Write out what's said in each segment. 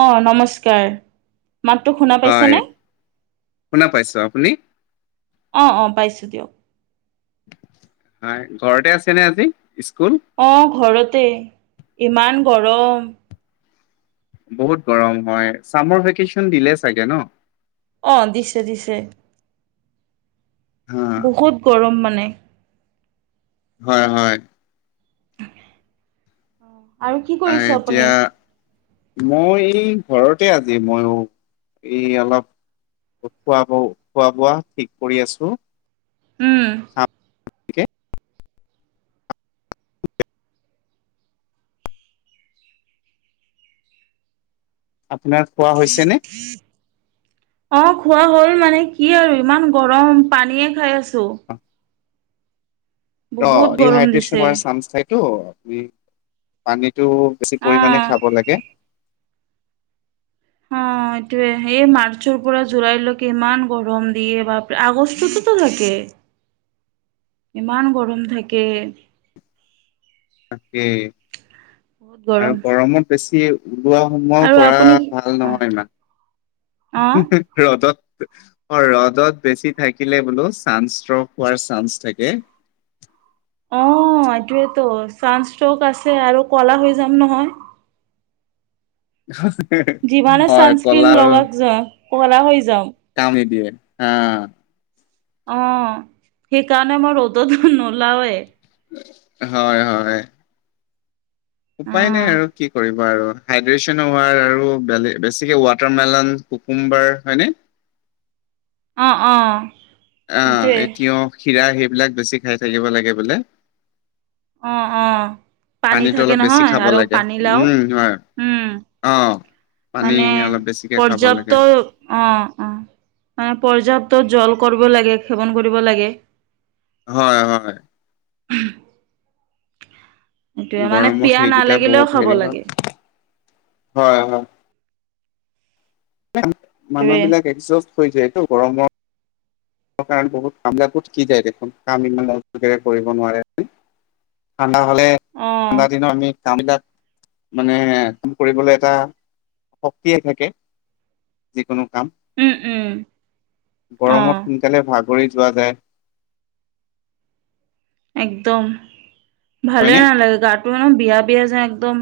অ', নমস্কাৰ। মাতটো শুনা হয় পাইছেনে? শুনা পাইছো আপুনি অ' অ' পাইছোঁ দিয়ক। হয়, ঘৰতে আছে নে আজি স্কুল? অ', ঘৰতে ইমান গৰম। বহুত গৰম হয়, চামৰ ভেকেচন দিলে চাগে ন? অ', দিছে দিছে। হা। বহুত গৰম মানে। হয়, হয়। আৰু কি আহ কৰিছে আপুনি? এতিয়া মই এই ঘৰতে আজি মইও এই অলপ খোৱা বৌ খোৱা বোৱা ঠিক কৰি আছো। উম। খামকে [inaudible] আপোনাৰ খোৱা হৈছেনে? অ', খোৱা হ'ল মানে কি আৰু ইমান গৰম পানীয়ে খাই আছো। [inaudible] বহুত অ', গৰম ডিহাইড্ৰেচন দিছে। হোৱাৰ চান্স থাকেতো আপুনি পানীটো বেছি পৰিমাণে অ', খাব লাগে। [inaudible] এইটোৱে এই মাৰ্চৰ পৰা জুলাইলৈকে ইমান গৰম দিয়ে বাপৰে আগষ্টতোতো থাকে। [inaudible] ইমান গৰম থাকে। তাকেই বহুত গৰম আৰু গৰমত বেছি ওলোৱা সোমোৱাও আৰু কৰা আপুনি ভাল অ', নহয় ইমান। অ'। ৰ'দত অ', ৰ'দত বেছি থাকিলে বোলো চান্স ষ্ট্ৰক হোৱাৰ চান্স থাকে। অ', এইটোৱেতো চান্স ষ্ট্ৰক আছে আৰু ক'লা হৈ যাম নহয়। যিমানে হয়, চানস্ক্ৰীন কলা আৰু লগাক যাওঁ ক'লা হৈ যাম। কাম নিদিয়ে অ'। অ', সেইকাৰণে মই ৰ'দত নোলাওয়ে। হয়, হয়। উপায় নাই অ', আৰু কি কৰিব বাৰু হাইড্ৰেচন হোৱাৰ আৰু বেলেগ বেছিকে ৱাটাৰ মেলন কুকুম্বাৰ হয়নে? অ', অ'। আহ সেইটোৱে এ তিয়হ কীৰা সেইবিলাক বেছি খাই থাকিব লাগে বোলে। অ', অ'। পানী পানীটো থাকে অলপ বেছি নহয় খাব আৰু লাগে পানী লাও উম হয় উম। অ। পানী মানে অলপ বেছিকে খাব পৰ্যাপ্ত লাগে অ', অ', মানে পৰ্যাপ্ত জল কৰিব লাগে সেৱন কৰিব লাগে। হয়, হয়। সেইটোৱে মানে গৰমত পিয়াহ সেইকেইটা নালাগিলেও বহুত খাব হেৰি লাগে, হয় হয় হয়। মানুহ সেইটোৱে বিলাক একজষ্ট হৈ যায় টো গৰমত। কাৰ বহুত কামুত কি যায় দেখোন কাম ইমান কৰিব নোৱাৰে। আন্ধাৰ হ'লে অ', ঠাণ্ডা দিনত আমি। কামবিলাক মানে কাম কৰিবলৈ এটা শক্তিয়ে থাকে। যিকোনো কাম উম, উম। অ গৰমত সোনকালে ভাগৰি যোৱা যায়। একদম ভালে হয়নে? নালাগে গাটো ন বিয়া বিয়া যে একদম।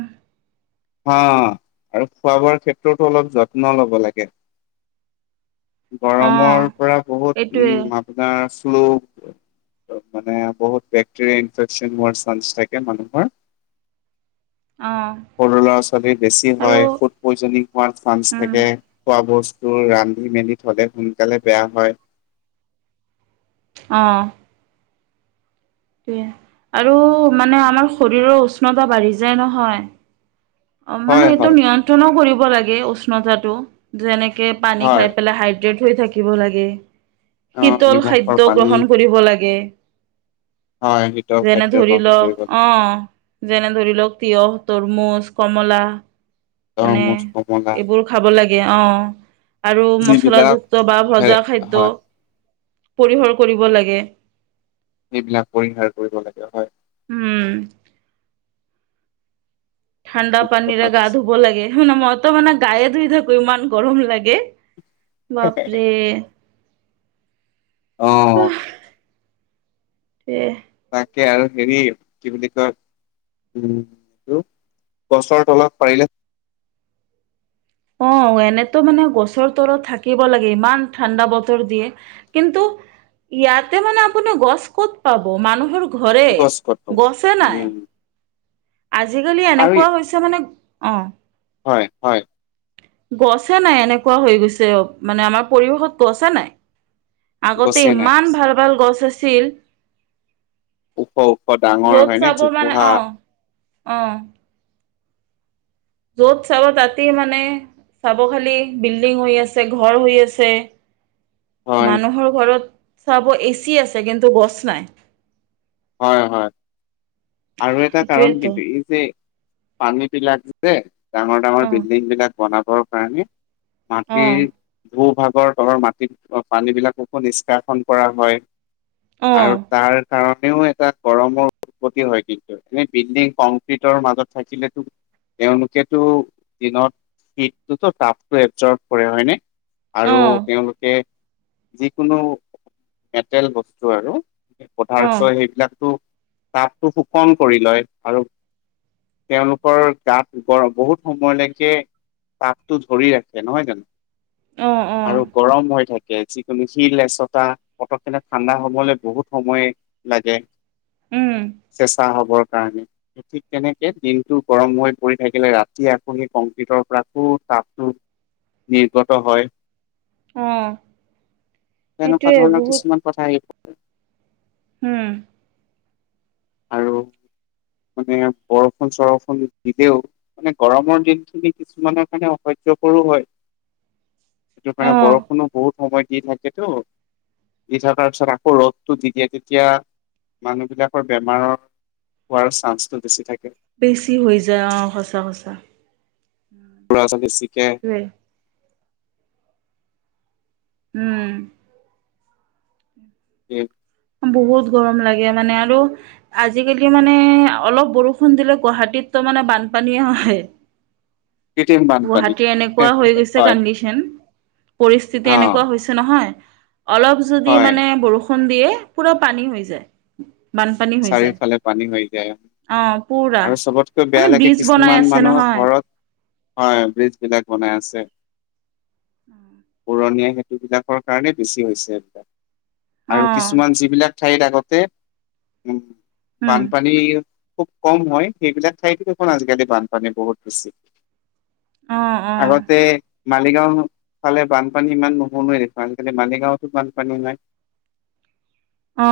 হা আৰু খোৱা বোৱাৰ ক্ষেত্ৰতো অলপ যত্ন ল'ব লাগে। অ গৰমৰ পৰা বহুত এইটোৱে উম আপোনাৰ শ্লো। ত মানে বহুত বেকটেৰিয়া ইনফেকচন হোৱাৰ চান্ঞ্চ থাকে মানুহৰ। অঁ। সৰু ল'ৰা-ছোৱালী বেছি হয় ফুড পইজনিং হোৱাৰ চান্স উম থাকে। খোৱা বস্তু ৰান্ধি মেলি থলে সোনকালে বেয়া হয়। অঁ। বে আৰু মানে আমাৰ শৰীৰৰ উষ্ণতা বাঢ়ি যায় নহয়। অ মানে হয় এইটো হয় নিয়ন্ত্ৰণো কৰিব লাগে উষ্ণতাটো যেনেকে পানী হয় খাই পেলাই হাই। ড্ৰেট হৈ থাকিব লাগে অ' শীতল নিমখৰ খাদ্য পানী গ্ৰহণ কৰিব লাগে। হয় শীতল যেনে খাদ্য ধৰি গ্ৰহণ কৰিব লওঁক অ। লাগে। যেনে ধৰি লওঁক তিয়হ, তৰমুজ, কমলা। মানে তৰমুজ, কমলা এইবোৰ খাব লাগে অ। আৰু যিবিলাক মচলাযুক্ত বা ভে ভজা খাদ্য। হয় পৰিহৰ কৰিব লাগে। সেইবিলাক পৰিহাৰ কৰিব লাগে হয়। উম। ঠাণ্ডা ঠিক কথা পানীৰে গা কৈছে। ধুব লাগে হ ন ম। ত মানে গায়ে ধুই থাকো ইমান গৰম লাগে বাপৰে। অ'। এ,। তাকে আৰু হেৰি! কি বুলি কয়? উম, হু গছৰ তলত পাৰিলে? অ', এনেতো মানে গছৰ তলত থাকিব লাগে, ইমান ঠাণ্ডা বতৰ দিয়ে। কিন্তু ইয়াতে মানে আপুনি গছ ক'ত পাব। মানুহৰ ঘৰে গছ ক'ত পাব গছে নাই? উম আজিকালি আৰু এনেকুৱা হৈছে মানে অ'। হয়, হয়! গছে নাই এনেকুৱা হৈ গৈছে। অ', মানে আমাৰ পৰিৱেশত গছে নাই। আগতে গছে নাই ইমান ভাল ভাল গছ আছিল। ওখ ওখ ডাঙৰ য'ত হয়নে চাব মানে জোপোহা অ অ। যত চাব তাতে মানে? চাব খালি বিল্ডিং হৈ আছে ঘৰ হৈ আছে? হয় মানুহৰ ঘৰত চাব এচি আছে। কিন্তু, গছ নাই? হয়, হয়! আৰু এটা কাৰণ সেইটোৱেতো কিন্তু এই যে পানী বিলাক যে ডাঙৰ ডাঙৰ অ বিল্ডিং বিলাক বনাবৰ কাৰণে অ মাটিৰ ভূ -ভাগৰ তলৰ মাটিত পানীবিলাককো নিষ্কাশন কৰা হয়। অ আৰু তাৰ কাৰণেও এটা গৰমৰ উৎপত্তি হয়? কিন্তু এনেই বিল্ডিং কংক্ৰিটৰ মাজত থাকিলে এওঁলোকে টো দিনত শীত তো টো তাপটো এবজ ব কৰে হয়নে? অ আৰু তেওঁলোকে যিকোনো মেটেল বস্তু আৰু? অ পদাৰ্থ সেইবিলাকো তাতটো শোষণ কৰি লয়! আৰু? তেওঁলোকৰ গাত ৰ বহুত সময়লৈকে তাপটো ধৰি ৰাখে? নহয় জানো! অ, ' অ'! আৰু গৰম হৈ থাকে! যিকোনো শিল এচতা পত কে ঠাণ্ডা হবলৈ বহুত সময় লাগে! উম! চেঁচা হবৰ কাৰণে? ঠিক তেনেকে দিনটো গৰম হৈ পৰি থাকিলে ৰাতি আপুনি কংক্ৰিটৰ পৰা তাপটো নিৰ্গত হয়! অ তেনেকুৱা সেইটোৱে ধৰণৰ বহুত কিছুমান কথা এই উম! আৰু মানে বৰষুণ চৰষুণ দিলেও! মানে গৰমৰ দিন খিনি কিছুমানৰ কাৰণে অসহ্য কৰো হয়! সেইটো অ কাৰণে বৰষুণো বহুত সময় দি থাকেেতো? দি থকাৰ পিছত আকৌ ৰ'দটো দি দিয়ে তেতিয়া মানুহ বিলাকৰ বেমাৰৰ হোৱাৰ চান্সটো বেছি থাকে। বেছি হৈ যায়! অ', সঁচা! সঁচা! [unintelligible] উম! উম! [inaudible] বহুত গৰম লাগে মানে আৰু? আজিকালি মানে অলপ বৰষুণ দিলে গুৱাহাটীত তো মানে বানপানীয়ে হয়। কৃত্ৰিম বানপানী গুৱাহাটীৰ এনেকুৱা হৈ গৈছে হয় কণ্ডিশন! পৰিস্থিতি অ', এনেকুৱা হৈছে নহয়! অলপ যদি হয় মানে বৰষুণ দিয়ে পুৰা পানী হৈ যায়। বানপানী হৈ যায় চাৰিফালে পানী হৈ যায়। অ পুৰা আৰু চবতকৈ মানে বেয়া লাগে, ব্ৰিজ বনাই কিছুমান আছে মানুহৰ নহয় ঘৰত হয় ব্ৰিজ বিলাক বনাই আছে। অম পুৰণীয়া সেইেতু বিলাকৰ কাৰণে বেছি হৈছে এইবিলাক অ আৰু কিছুমান যিবিলাক ঠাইত আগতে উম বান উম বান পানী খুব কম হয় সেইবিলাক ঠাইতো দেখন আজিকালি বানপানী বহুত বেছি হৈছে। অ অ আগতে মালিগাঁও ফালে বানপানী ইমান নহৈএ দেখো আনালি মালিগাঁৱতো বানপানী হয়। অ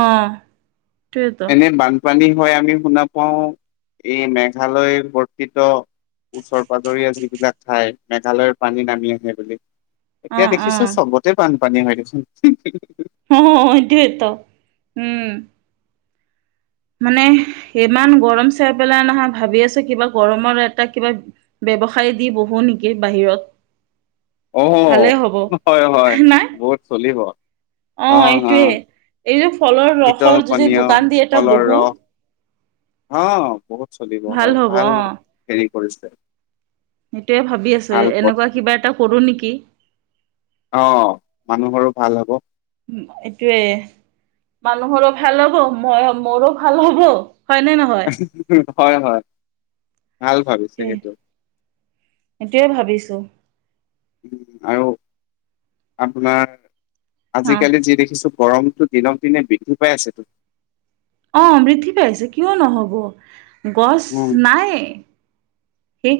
সেইটোৱেতো এনে বানপানী হয় আমি শুনা পাও এই মেঘালয় বৰ্তিত ওচৰ পাজৰীয়া যিবিলাক ঠাই মেঘালয়ৰ পানী নামি আহে বুলি। অ এতিয়া অ দেখিছো চবতে বানপানী হয় দেখোন অ সেইটোৱে ত উম। মানে, ইমান গৰম চাই পেলাই নহয় ভাবি আছো কিবা গৰমৰ এটা কিবা- ব্যৱসায় দি বহো নেকি বাহিৰত। অঁ ভালেই হ'ব হয় হয়, বহুত চলিব। অ অঁ অ এইটোৱে এইযে ফলৰ শীতল ৰসৰ যে পানীয় দোকান দি এটা বহু- অঁ' বহুত চলিব হয়, হ'ব ভাল অ হেৰি কৰিছে। সেইটোয়ে ভাবি আছো। ভাল পথ এনেকুৱা কিবা এটা কৰো নেকি? অঁ' মানুহৰো ভাল হ'ব। উম' এইটোৱে। মানুহৰো ভাল হ'ব, মই মোৰো ভাল হ'ব। হয় নে নহয়? হয় হয়, ভাল ভাবিছে। টোৱে সেইটো সেটোয়ে ভাবিছো। উম' আৰু আপোনাৰ অ আজিকালি যি দেখিছো- গৰমটো দিনক দিনে বৃদ্ধি পাই আছেটো। অঁ' বৃদ্ধি পাই আছে, কিয় নহ'ব? গছ উম, নাইয়ে।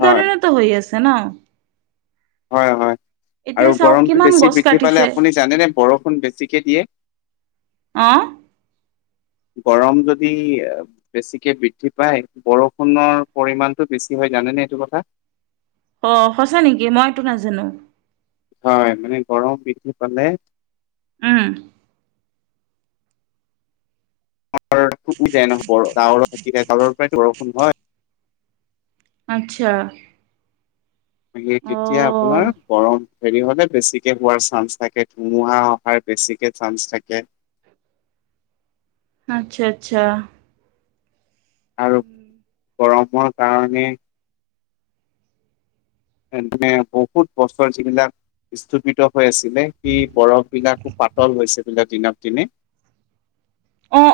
হয়, হৈ আছে ন। হয় হয়, এতিয়া আৰু চাওক গৰমটো কিমান বেছি গছ বৃদ্ধি পালে কাটিছে আপুনি জানেনে? বৰষুণ বেছিকে দিয়ে। অঁঅ' গৰম যদি- বেছিকে বৃদ্ধি পায়, বৰষুণৰ পৰিমাণটো বেছি হয় জানেনে এইটো কথা? অ' সঁচা নেকি? মইতো নাজানো। হয়, মানে গৰম পৃদ্ধি পালে- উম' [unintelligible] ডাৱৰৰ পৰাই বৰষুণ হয়। আৎচ্ছা। সেই তেতিয়া আপোনাৰ গৰম- হেৰি হলে বেছিকে হোৱাৰ চান্স থাকে, ধুমুহা অহাৰ বেছিকে চান্স থাকে। আৎচ্ছা আৎচ্ছা। আৰু গৰমৰ কাৰণে- মানে বহুত বছৰ যিবিলাক- স্থপিত হৈ আছিলে, সেই বৰফ বিলাকো পাতল হৈছে বোলে দিনক দিনে।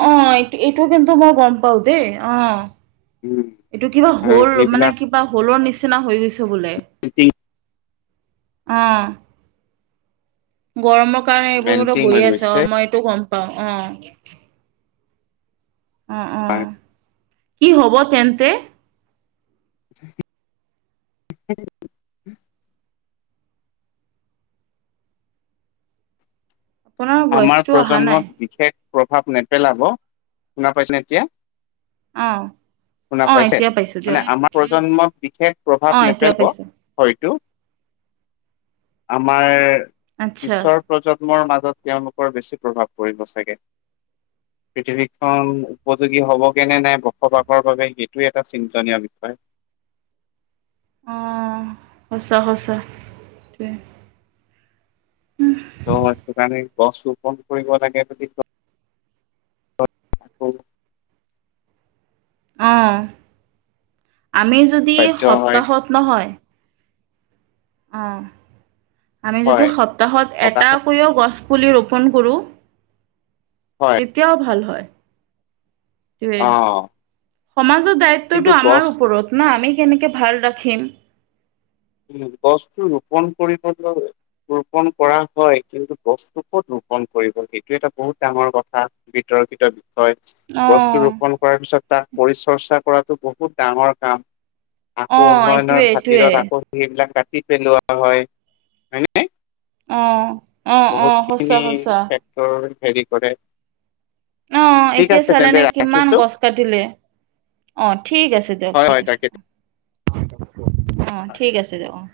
অঁ' এইটো কিন্তু মই গম পওঁ দেই, অঁ'। উম এইটো কিবা আৰু হল মানে, সেইবিলাক কিবা হলৰ নিচিনা হৈ গৈছে বোলে। মেল্টিং অঁ' গৰমক- কাৰণে এইবোৰ বতৰ মেল্টিং হৈ গৈ আছে, গৈছে অ' মই এইটো গম পাওঁ অঁ'। অঁ অঁ, হয় কি হ'ব তেন্তে? [unintelligible] [unintelligible] আপোনাৰ আমাৰ ভইচটো অহা নাই প্ৰজন্মক বিশেষ প্ৰভাৱ নেপেলাব। শুনা পাইছে নে এতিয়া? অ শুনা অ পাইছে? এতিয়া পাইছো মানে দিয়ক আমাৰ প্ৰজন্মক বিশেষ প্ৰভাৱ অ এতিয়া নেপেলাব। পাইছো হয়তো, আমাৰ আচ্ছা পিছৰ প্ৰজন্মৰ মাজত- তেওঁলোকৰ বেছি প্ৰভাৱ পৰিব চাগে। পৃথিৱীখন উপযোগী হ'বগে নে নাই বসবাসৰ বাবে, সেইটো এটা চিন্তনীয় বিষয়। অঁ' সঁচা সঁচা সেইতোৱে। ত'সেইটোকাৰণে গছ ৰোপণ কৰিব লাগে বুলি কয় আকৌ। অঁ' আমি যদি বাধ্য হয় সপ্তাহত নহয়- অহ, আমি যদি হয় সপ্তাহত এটা সকাহত কৰিও গছ- পুলি ৰোপণ কৰোঁ, হয় তেতিয়াও ভাল হয়। টোৱে। অ সমাজত কিন্তু দায়িত্বটো গছ আমাৰ ওপৰত ন', আমি কেনেকে ভাল ৰাখিম। গছটো ৰোপণ কৰিবলৈ- ৰোপণ কৰা হয়। কিন্তু গছটো ক'ত ৰোপন কৰিব, সেইটো এটা বহুত ডাঙৰ কথা। বিতৰ্কিত বিষয়, গছটো অঁ ৰোপণ কৰাৰ পিছত তাক পৰিচৰ্চা কৰাটো বহুত ডাঙৰ কাম। আকৌ অঁ এইটোৱে উন্নয়নৰ এইটোৱে খাতিৰত আকৌ সেইবিলাক কাটি পেলোৱা হয়। হয়নে? অ', অ', অ', সঁচা সঁচা। ত', হেৰি কৰে অ', ঠিক এতিয়া আছে তেন্তে চালেনে কিমান ৰাখিছো গছ কাটিলে। অহ, ঠিক আছে দিয়ক, হয় ঠিক হয় আছে, তাকে অহ, অহ, ঠিক আছে দিয়ক, অহ।